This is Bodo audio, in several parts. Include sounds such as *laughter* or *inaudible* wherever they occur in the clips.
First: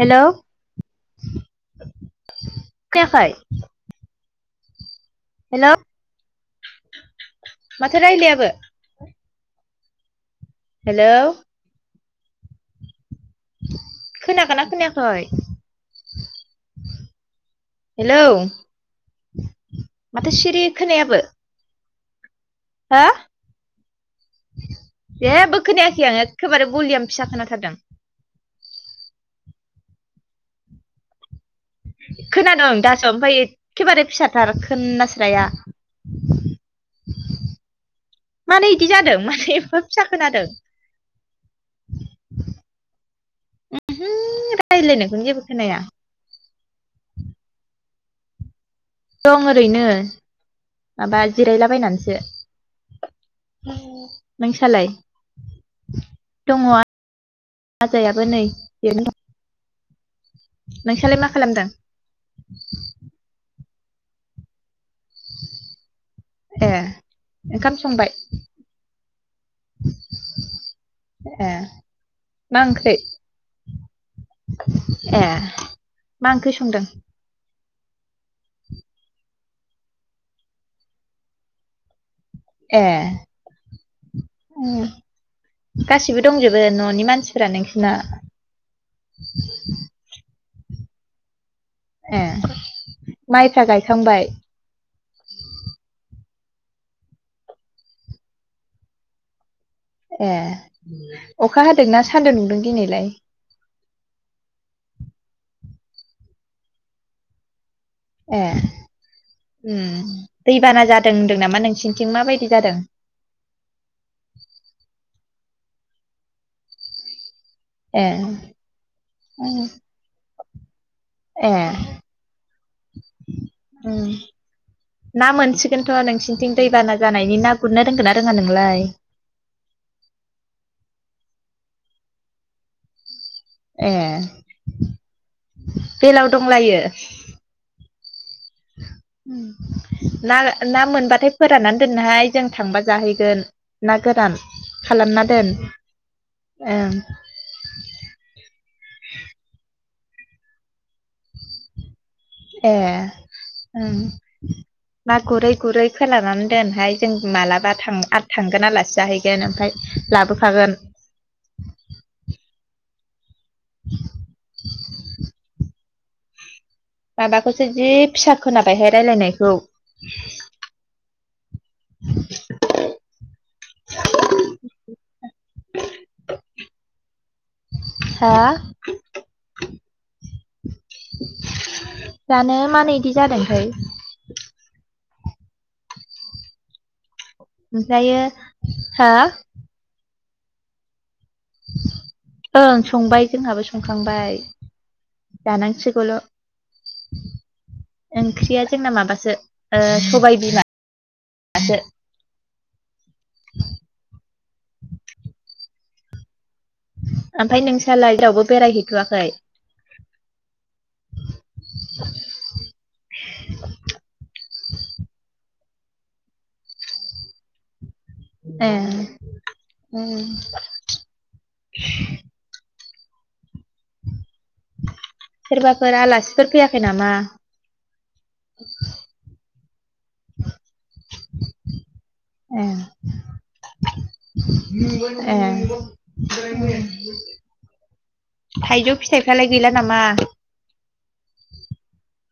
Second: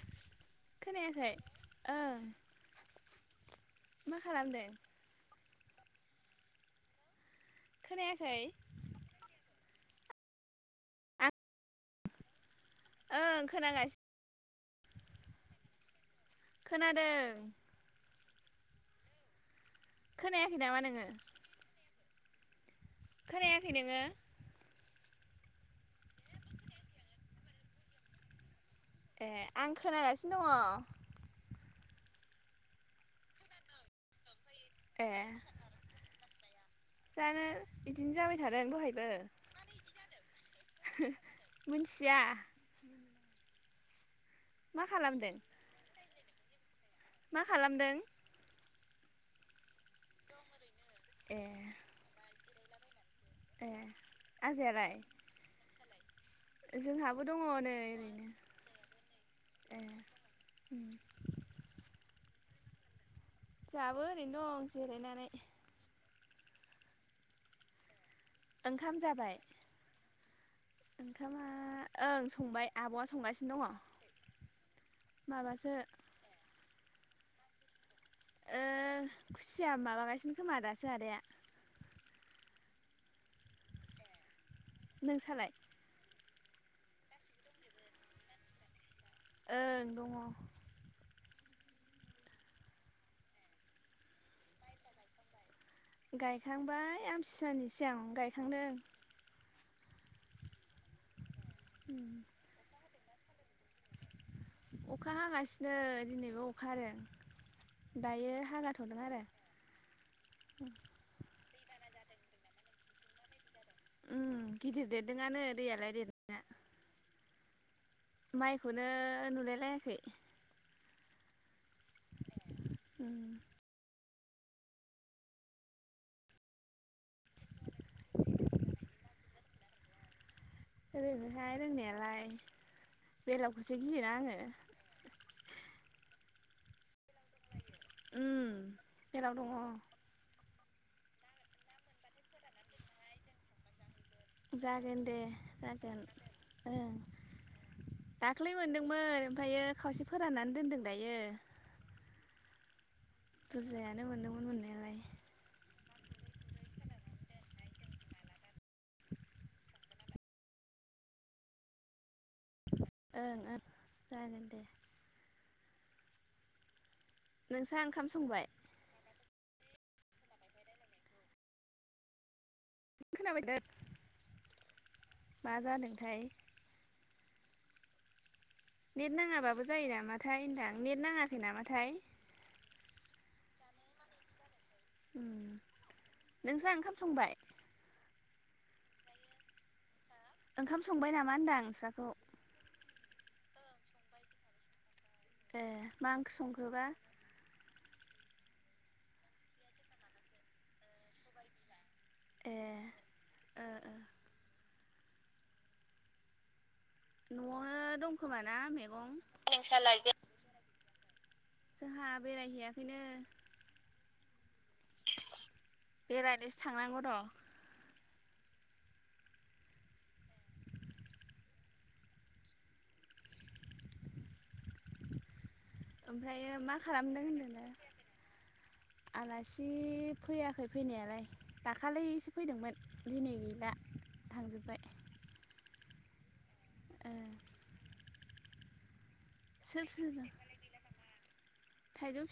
हेल'! खोनायाखै ओं खोनायाखै मा खालामदों। हेल' माथो खोनायाखै रायलायाबो? आं हेल'! ओं खोनागासिनो खोनागोन ना खोनायाखै? खोनादों। हेलौ माथो खोनायाखै सिरि नामा नोङो खोनायाबो। हो खोनायाखै नोङो। जेबो खोनायाखै आं एखाबारे बलिय फिसा खोनाथारदों। ए आं खोनागासिनो दङ। खोनादों दासो ओमफ्राय एखेबारे फिसाथार ए खोनास्राया। जानो बिदिनो जाबाय थादों मानो इदि दहायबो। जादों मानो एफा फिसा खोनादों मिथिया। ओम मा रायज्लायनायखौनो खालामदों जेबो खोनाया। मा खालामदों? दं ओरैनो माबा ए जिरायलाबायनानैसो। ए नोंसालाय। आजायालाय दङ जोंहाबो दङ नै ओरैनो राजायाबो नै ए उम नोंसालाय मा खालामदों? जाबो ओरैनो दं जिरायना ए ओंखाम संबाय? ओंखाम जाबाय? ओंखामा ए ओं मा संबाय ओंख्रि आब'आ संगासिनो दङ। ए माबासो मा ओंख्रि सं ओ खुसिया माबागासिनो खोमा दासो आदाया। ए उम नों सालाय? गासिबो दंजोबो न'नि मानसिफोरा नोंसोरना। ओं दङ। ए माइफ्रा गायखांबाय। गायखांबाय आमथिवानि सिगां गायखांदों। ए अखा हादोंना सान्दुं दुंदों दिनैलाय? अखा हागासिनो दिनैबो अखा आरो। दायो ए हागाथ'दों ओम दैबाना जादों होनदों नामा नों नोंसिनिथिं माबायदि जादों? उम गिदिर देरदोंआनो दैयालाय देरनाया। ए माइखौनो नुलाय लायाखै। एह उम ना मोनसिगोनथ' नोंसिनिथिं दैबाना जानायनि ना गुरनो रोंगोन ना रोङा नोंलाय? रोङोहाय रोंनायालाय। बेलावखौसो ए गियोना आङो। हुंलायो उम बेलाव दङ उम लालो ना मोनबाथाय फोराननानै दोनहाय जों थांबा जाहैगोन। ना गोरान जागोन दे खालामना दोन जागोन ओं। दाख्लै मोनदोंमोन ओमफायो खावसे फोराननानै दोनदों दायो। एह उम बुरजायानो मोनदोंमोन मोननायालाय ना गुरै गुरै खोलानानै दोनहाय जों मालाबा थांआद थांगोन आलासि जाहैगोन ओमफाय लाबोफागोन। ओं ओं जागोन दे। माबाखौसो नोंस्रा जि ओंखाम फिसा संबाय खोनाबायहाय रायलायनाय खौ खोनाबायदा? *inaudible* मा जादोंथाय? हा? नेट नाङाबाबो जायो नामाथाय होनदां। नेट नाङाखै नामाथाय जानो मानो इदि जादोंथाय। उम नोंसा ओंखाम संबाय? ओमफायो हा ओंखाम संबाय नामा होनदां नोंस्राखौ? ओं संबाय जोंहाबो संखांबाय। एह जानांसिगौल' मा ओंख्रि संखोबा? ओंख्रिया जोंना माबासो ओ सबाय बिमा सो। ए ओ ओ ओमफ्राय न'आवनो नोंसालाय दंखोमा जेरावबो ना मैगं? बेरायहैथ'वाखै नोंसालाय बे जोंहा बेरायहैयाखैनो। बेरायनोसो थांनांगौ र'। एह उम *inaudible* सोरबाफोर ओमफ्रायो आलासिफोर मा फैयाखै नामा? खालामदों होनदोंनो इब फैयाखै फैनायालाय दाख खालैसो ए फैदोंमोन दिनै गैला थांजोब्बाय। *unintelligible* ए थाइजौ फिथाइफ्रालाय गैला सोर नामा? सोर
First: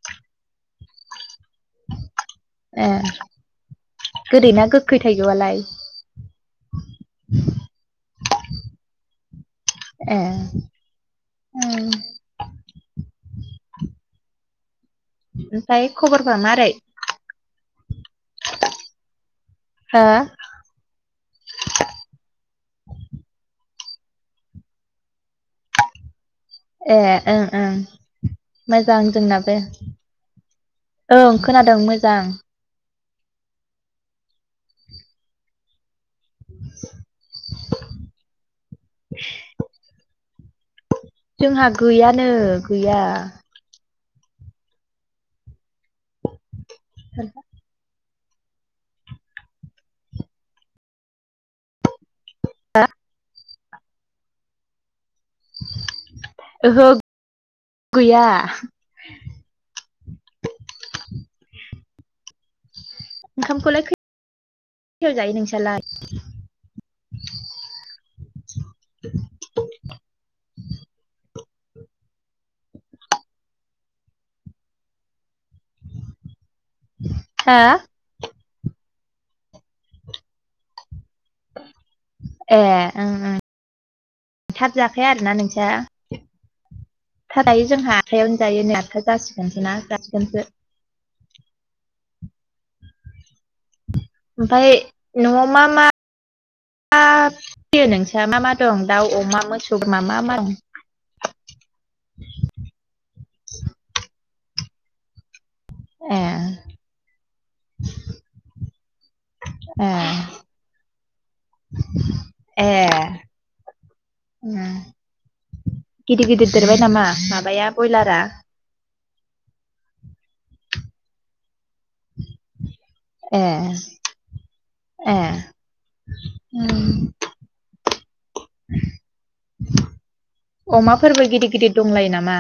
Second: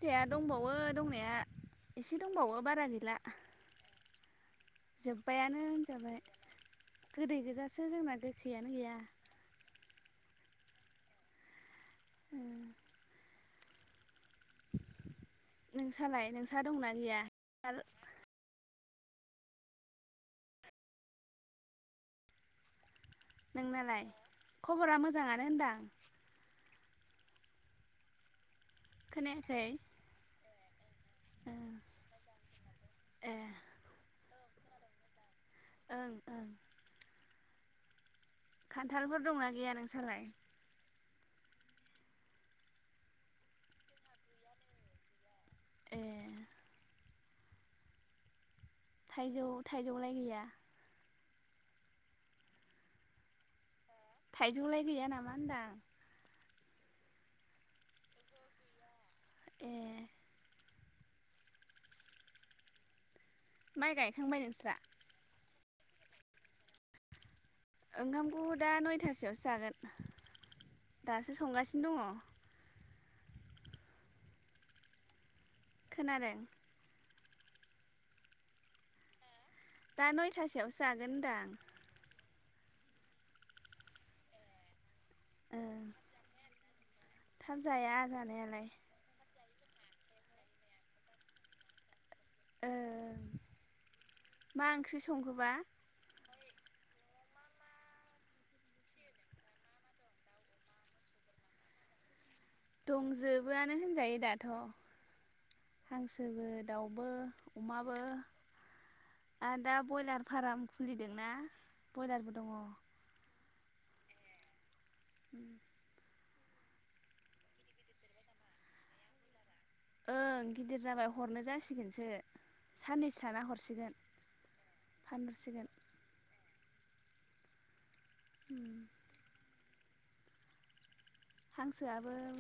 फिथाइआ दंबावो दंनाया एसे दंबावो ए बारा गैला। गोदै ना गोखै थाइजौआलाय जोब्बायानो होन जाबाय। गोदै गोजासो जोंना गोखैयानो गैया। एह उम ओमफ्राय नोंसालाय खबरफ्रा नोंसा मारै? दंना गैया आल हो? नोंनालाय? खबरा मोजाङानो होनदां। एह ओं ओं मोजां जोंनाबो। खोनायाखै ओं खोनादों मोजां। ए ओं ओं *inaudible* खान्थालफोर दंना गैया नोंसालाय? जोंहा गैयानो गैया ए सानहा थाइजौ थाइजौलाय गैया हा थाइजौलाय गैया नामा होनदां ओहो गैया ए ओंखामखौलाय माइ गायखांबाय नोंस्रा खैथायाव जायो नोंसालाय ओंखामखौ दा नयथा सोआवसो जागोन दासो संगासिनो दङ खोनादों हा दा नयथासोआवसो जागोन होनदां ए ओंं ओं थाब जाखाया आरोना नोंस्रा ओं थाब जायो जोंहा जाया आठथायावनो जायो जानायालाय नै आठथा जासिगोनसो ना जासिगोनसो ओ ओमफाय न'आव मा मा मा फियो नोंसा मा मा दं दाउ अमा मोसौ मा मा मा दं दंजोबोआनो होनजायो दाथ' ए हांसोबो दाउबो अमाबो आर दा ब्रयलार फाराम खुलिदोंना बयलारबो दङ उ गिदिर गिदिर देरबाय नामा माबाया बयलारा ओं गिदिर जाबाय हरनो जासि गोनसो साननैसो ए थाना हरसिगोन फानहरसिगोन ओम अमा फोरबो गिदिर गिदिर हांसोआबो दंलायो नामा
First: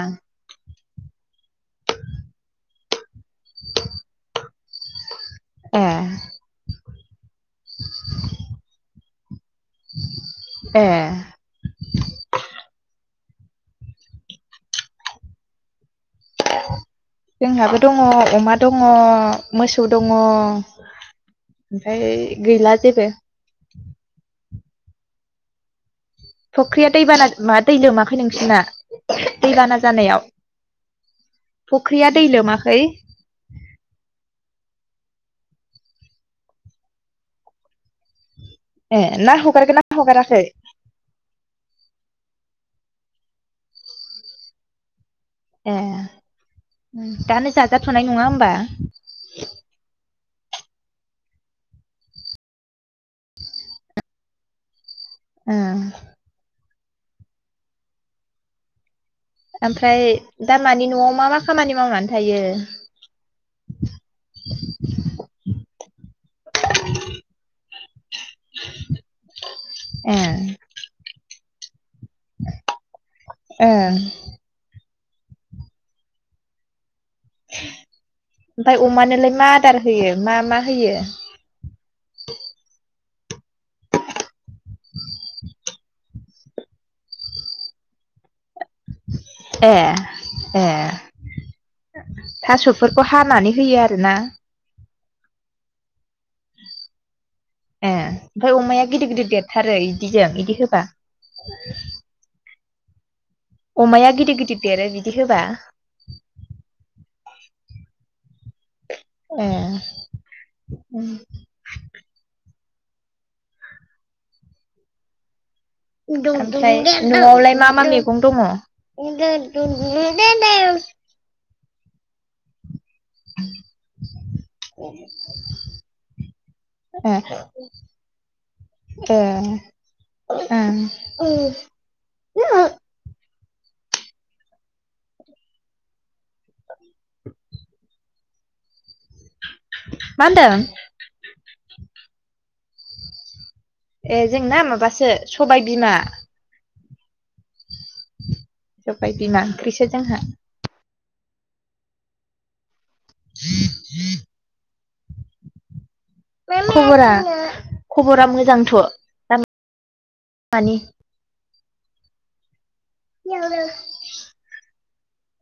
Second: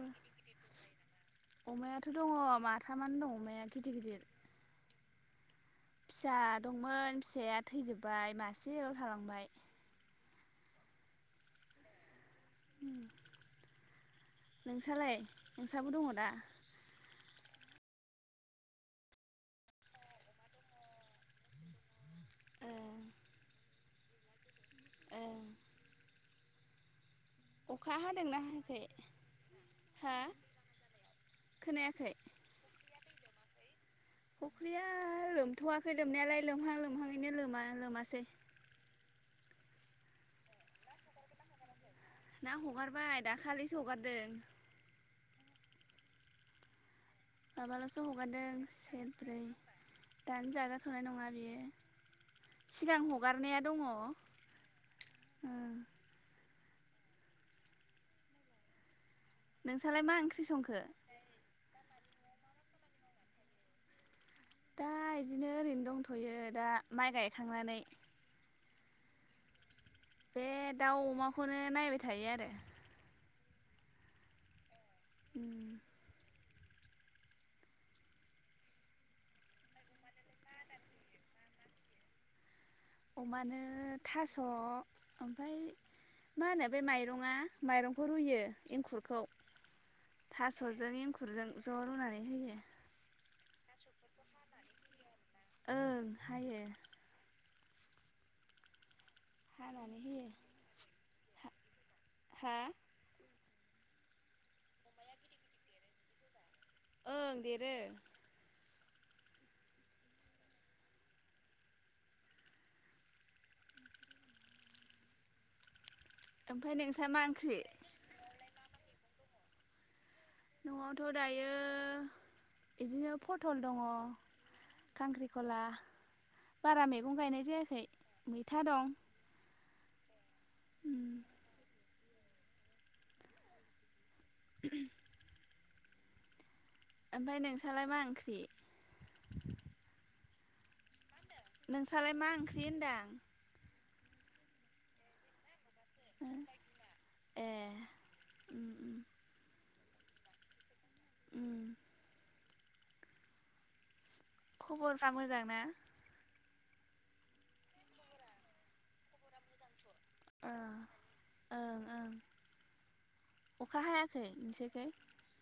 अमायाथ' दङ माथामानो दं अमाया गिदिर गिदिर ए फिसा दंमोन फिसाया थैजोब्बाय मासेल' थालांबाय ए नोंसालाय नोंसाबो दङ दा जोंहाबो दङ अमा दङ मोसौ दङ ओमफाय गैला जेबो फुख्रिया दैबाना माबा दै अखा लोमाखै हादोंना नोंसिना हायाखै? दैबाना हा जानायाव खोनायाखै फुख्रिया दै लोमाखै फुख्रिया लोमथ'वाखै लोमनायालाय लोमहां लोमहाङैनो लोमा लोमासै ए ना हगारदों ना हगाराखै ना हगारबाय दाखालिसो हगारदों ए दानो माबाल'सो जाजाथ'नाय नङा होमबा हगारदों सेरब्रै दानो जाजाथ'नाय नङा बियो सिगां हगारनाया दङ ओ नोंसालाय ओमफ्राय मा ओंख्रि दा संखो? मानि न'आव मा मा खामानि मावनानै थायो दा बिदिनो ओरैनो दंथ'यो दा माइ गायखांनानै *inaudible* ए बे दाउ अमाखौनो नायबाय थायो आरो ए उ ओमफ्राय अमानोलाय मा आदार होयो मा मा होयो अमानो थास' ओमफ्राय मा होनो बे माइरङा माइरंखौ रुयो एंखुरखौ ए ए थास'जों एंखुरजों ज' रुनानै होयो थास'फोरखौ हानानै होयो आरो ना ओं हायो ए ओमफ्राय अमाया गिदिर गिदिर देरथारो हानानै बिदिजों होयो बिदि होबा हा अमाया गिदिर गिदिर देरो बिदि होबा ओं देरो ए *unintelligible* द दं ओमफ्राय य नोंस्रा न'आवलाय ओंख्रि मा मा मैगं दङ *unintelligible* न'आवथ' दायो बिदिनो पटल दंङ खांख्रिखला बारा मैगं गायनाय जायाखै मैथा दं दङ ए *unintelligible* *unintelligible* ओमफ्राय नोंस्रालाय मा ओंख्रि मा होन्दों नोंसालाय मा ओंख्रि होनदां ए जोंना माबासो सबाय बिमा ए उम उम सबाय बिमा ओंख्रिसो जोंहा उम *unintelligible* खबरफ्रा मोजां ना खबरा खबरा मोजांथ ओ मानि ओं ओं *unintelligible* अखा हायाखै नोंसोरखै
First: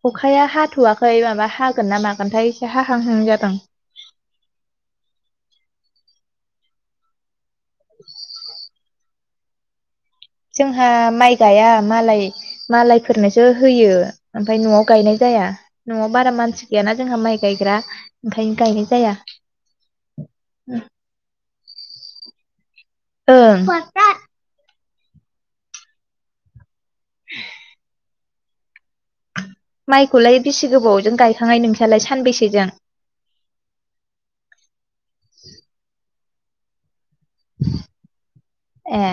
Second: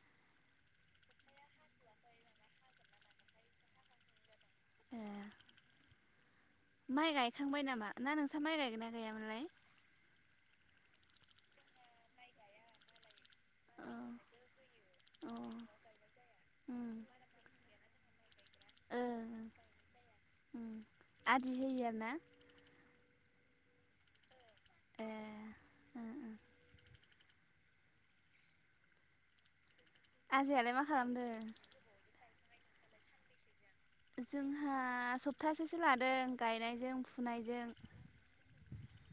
अखाया हा हाथवाखै माबा हागोन ना मागोनथाय एसे हाहांहां जादों *inaudible* माइ गायखांबाय नामा ना नोंस्रा माइ गायगोन ना गायामोनलाय? जोंहा माइ गाया मालाय मालायफोरनोसो अ होयो ओमफ्राय न'आव गायनाय अ जाया उम न'आव बारा मानसि गैयाना जोंहा माइ गायग्रा ओंखायनो गायनाय जाया *inaudible* ओं उम आदि होयो आरोना ओं ए ओ ओ *unintelligible* माइखौलाय बेसे आजायालाय मा गोबावजों खालामदों? गायखांनाय नोंसालाय सानबैसे जों जोंहा सप्तासेसो लादों गायनायजों फु फुनायजों ए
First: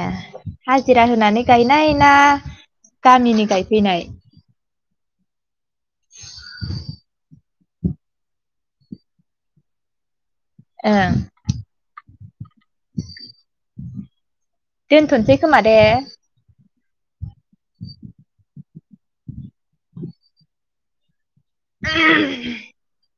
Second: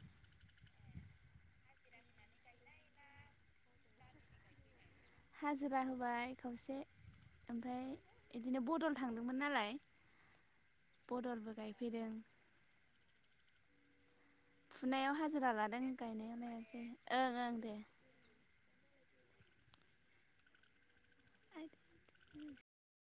हाजिरा होनानै गायनाय ना गामिनि गायफैनाय हाजिरा होबाय खावसे ओमफ्राय बिदिनो बदल थांदोंमोन नालाय ओं बदलबो गायफैदों फुनायाव दोनथ'नोसै हाजिरा खोमा दे लादों गायनायाव नाङासै ओं ओं दे *unintelligible*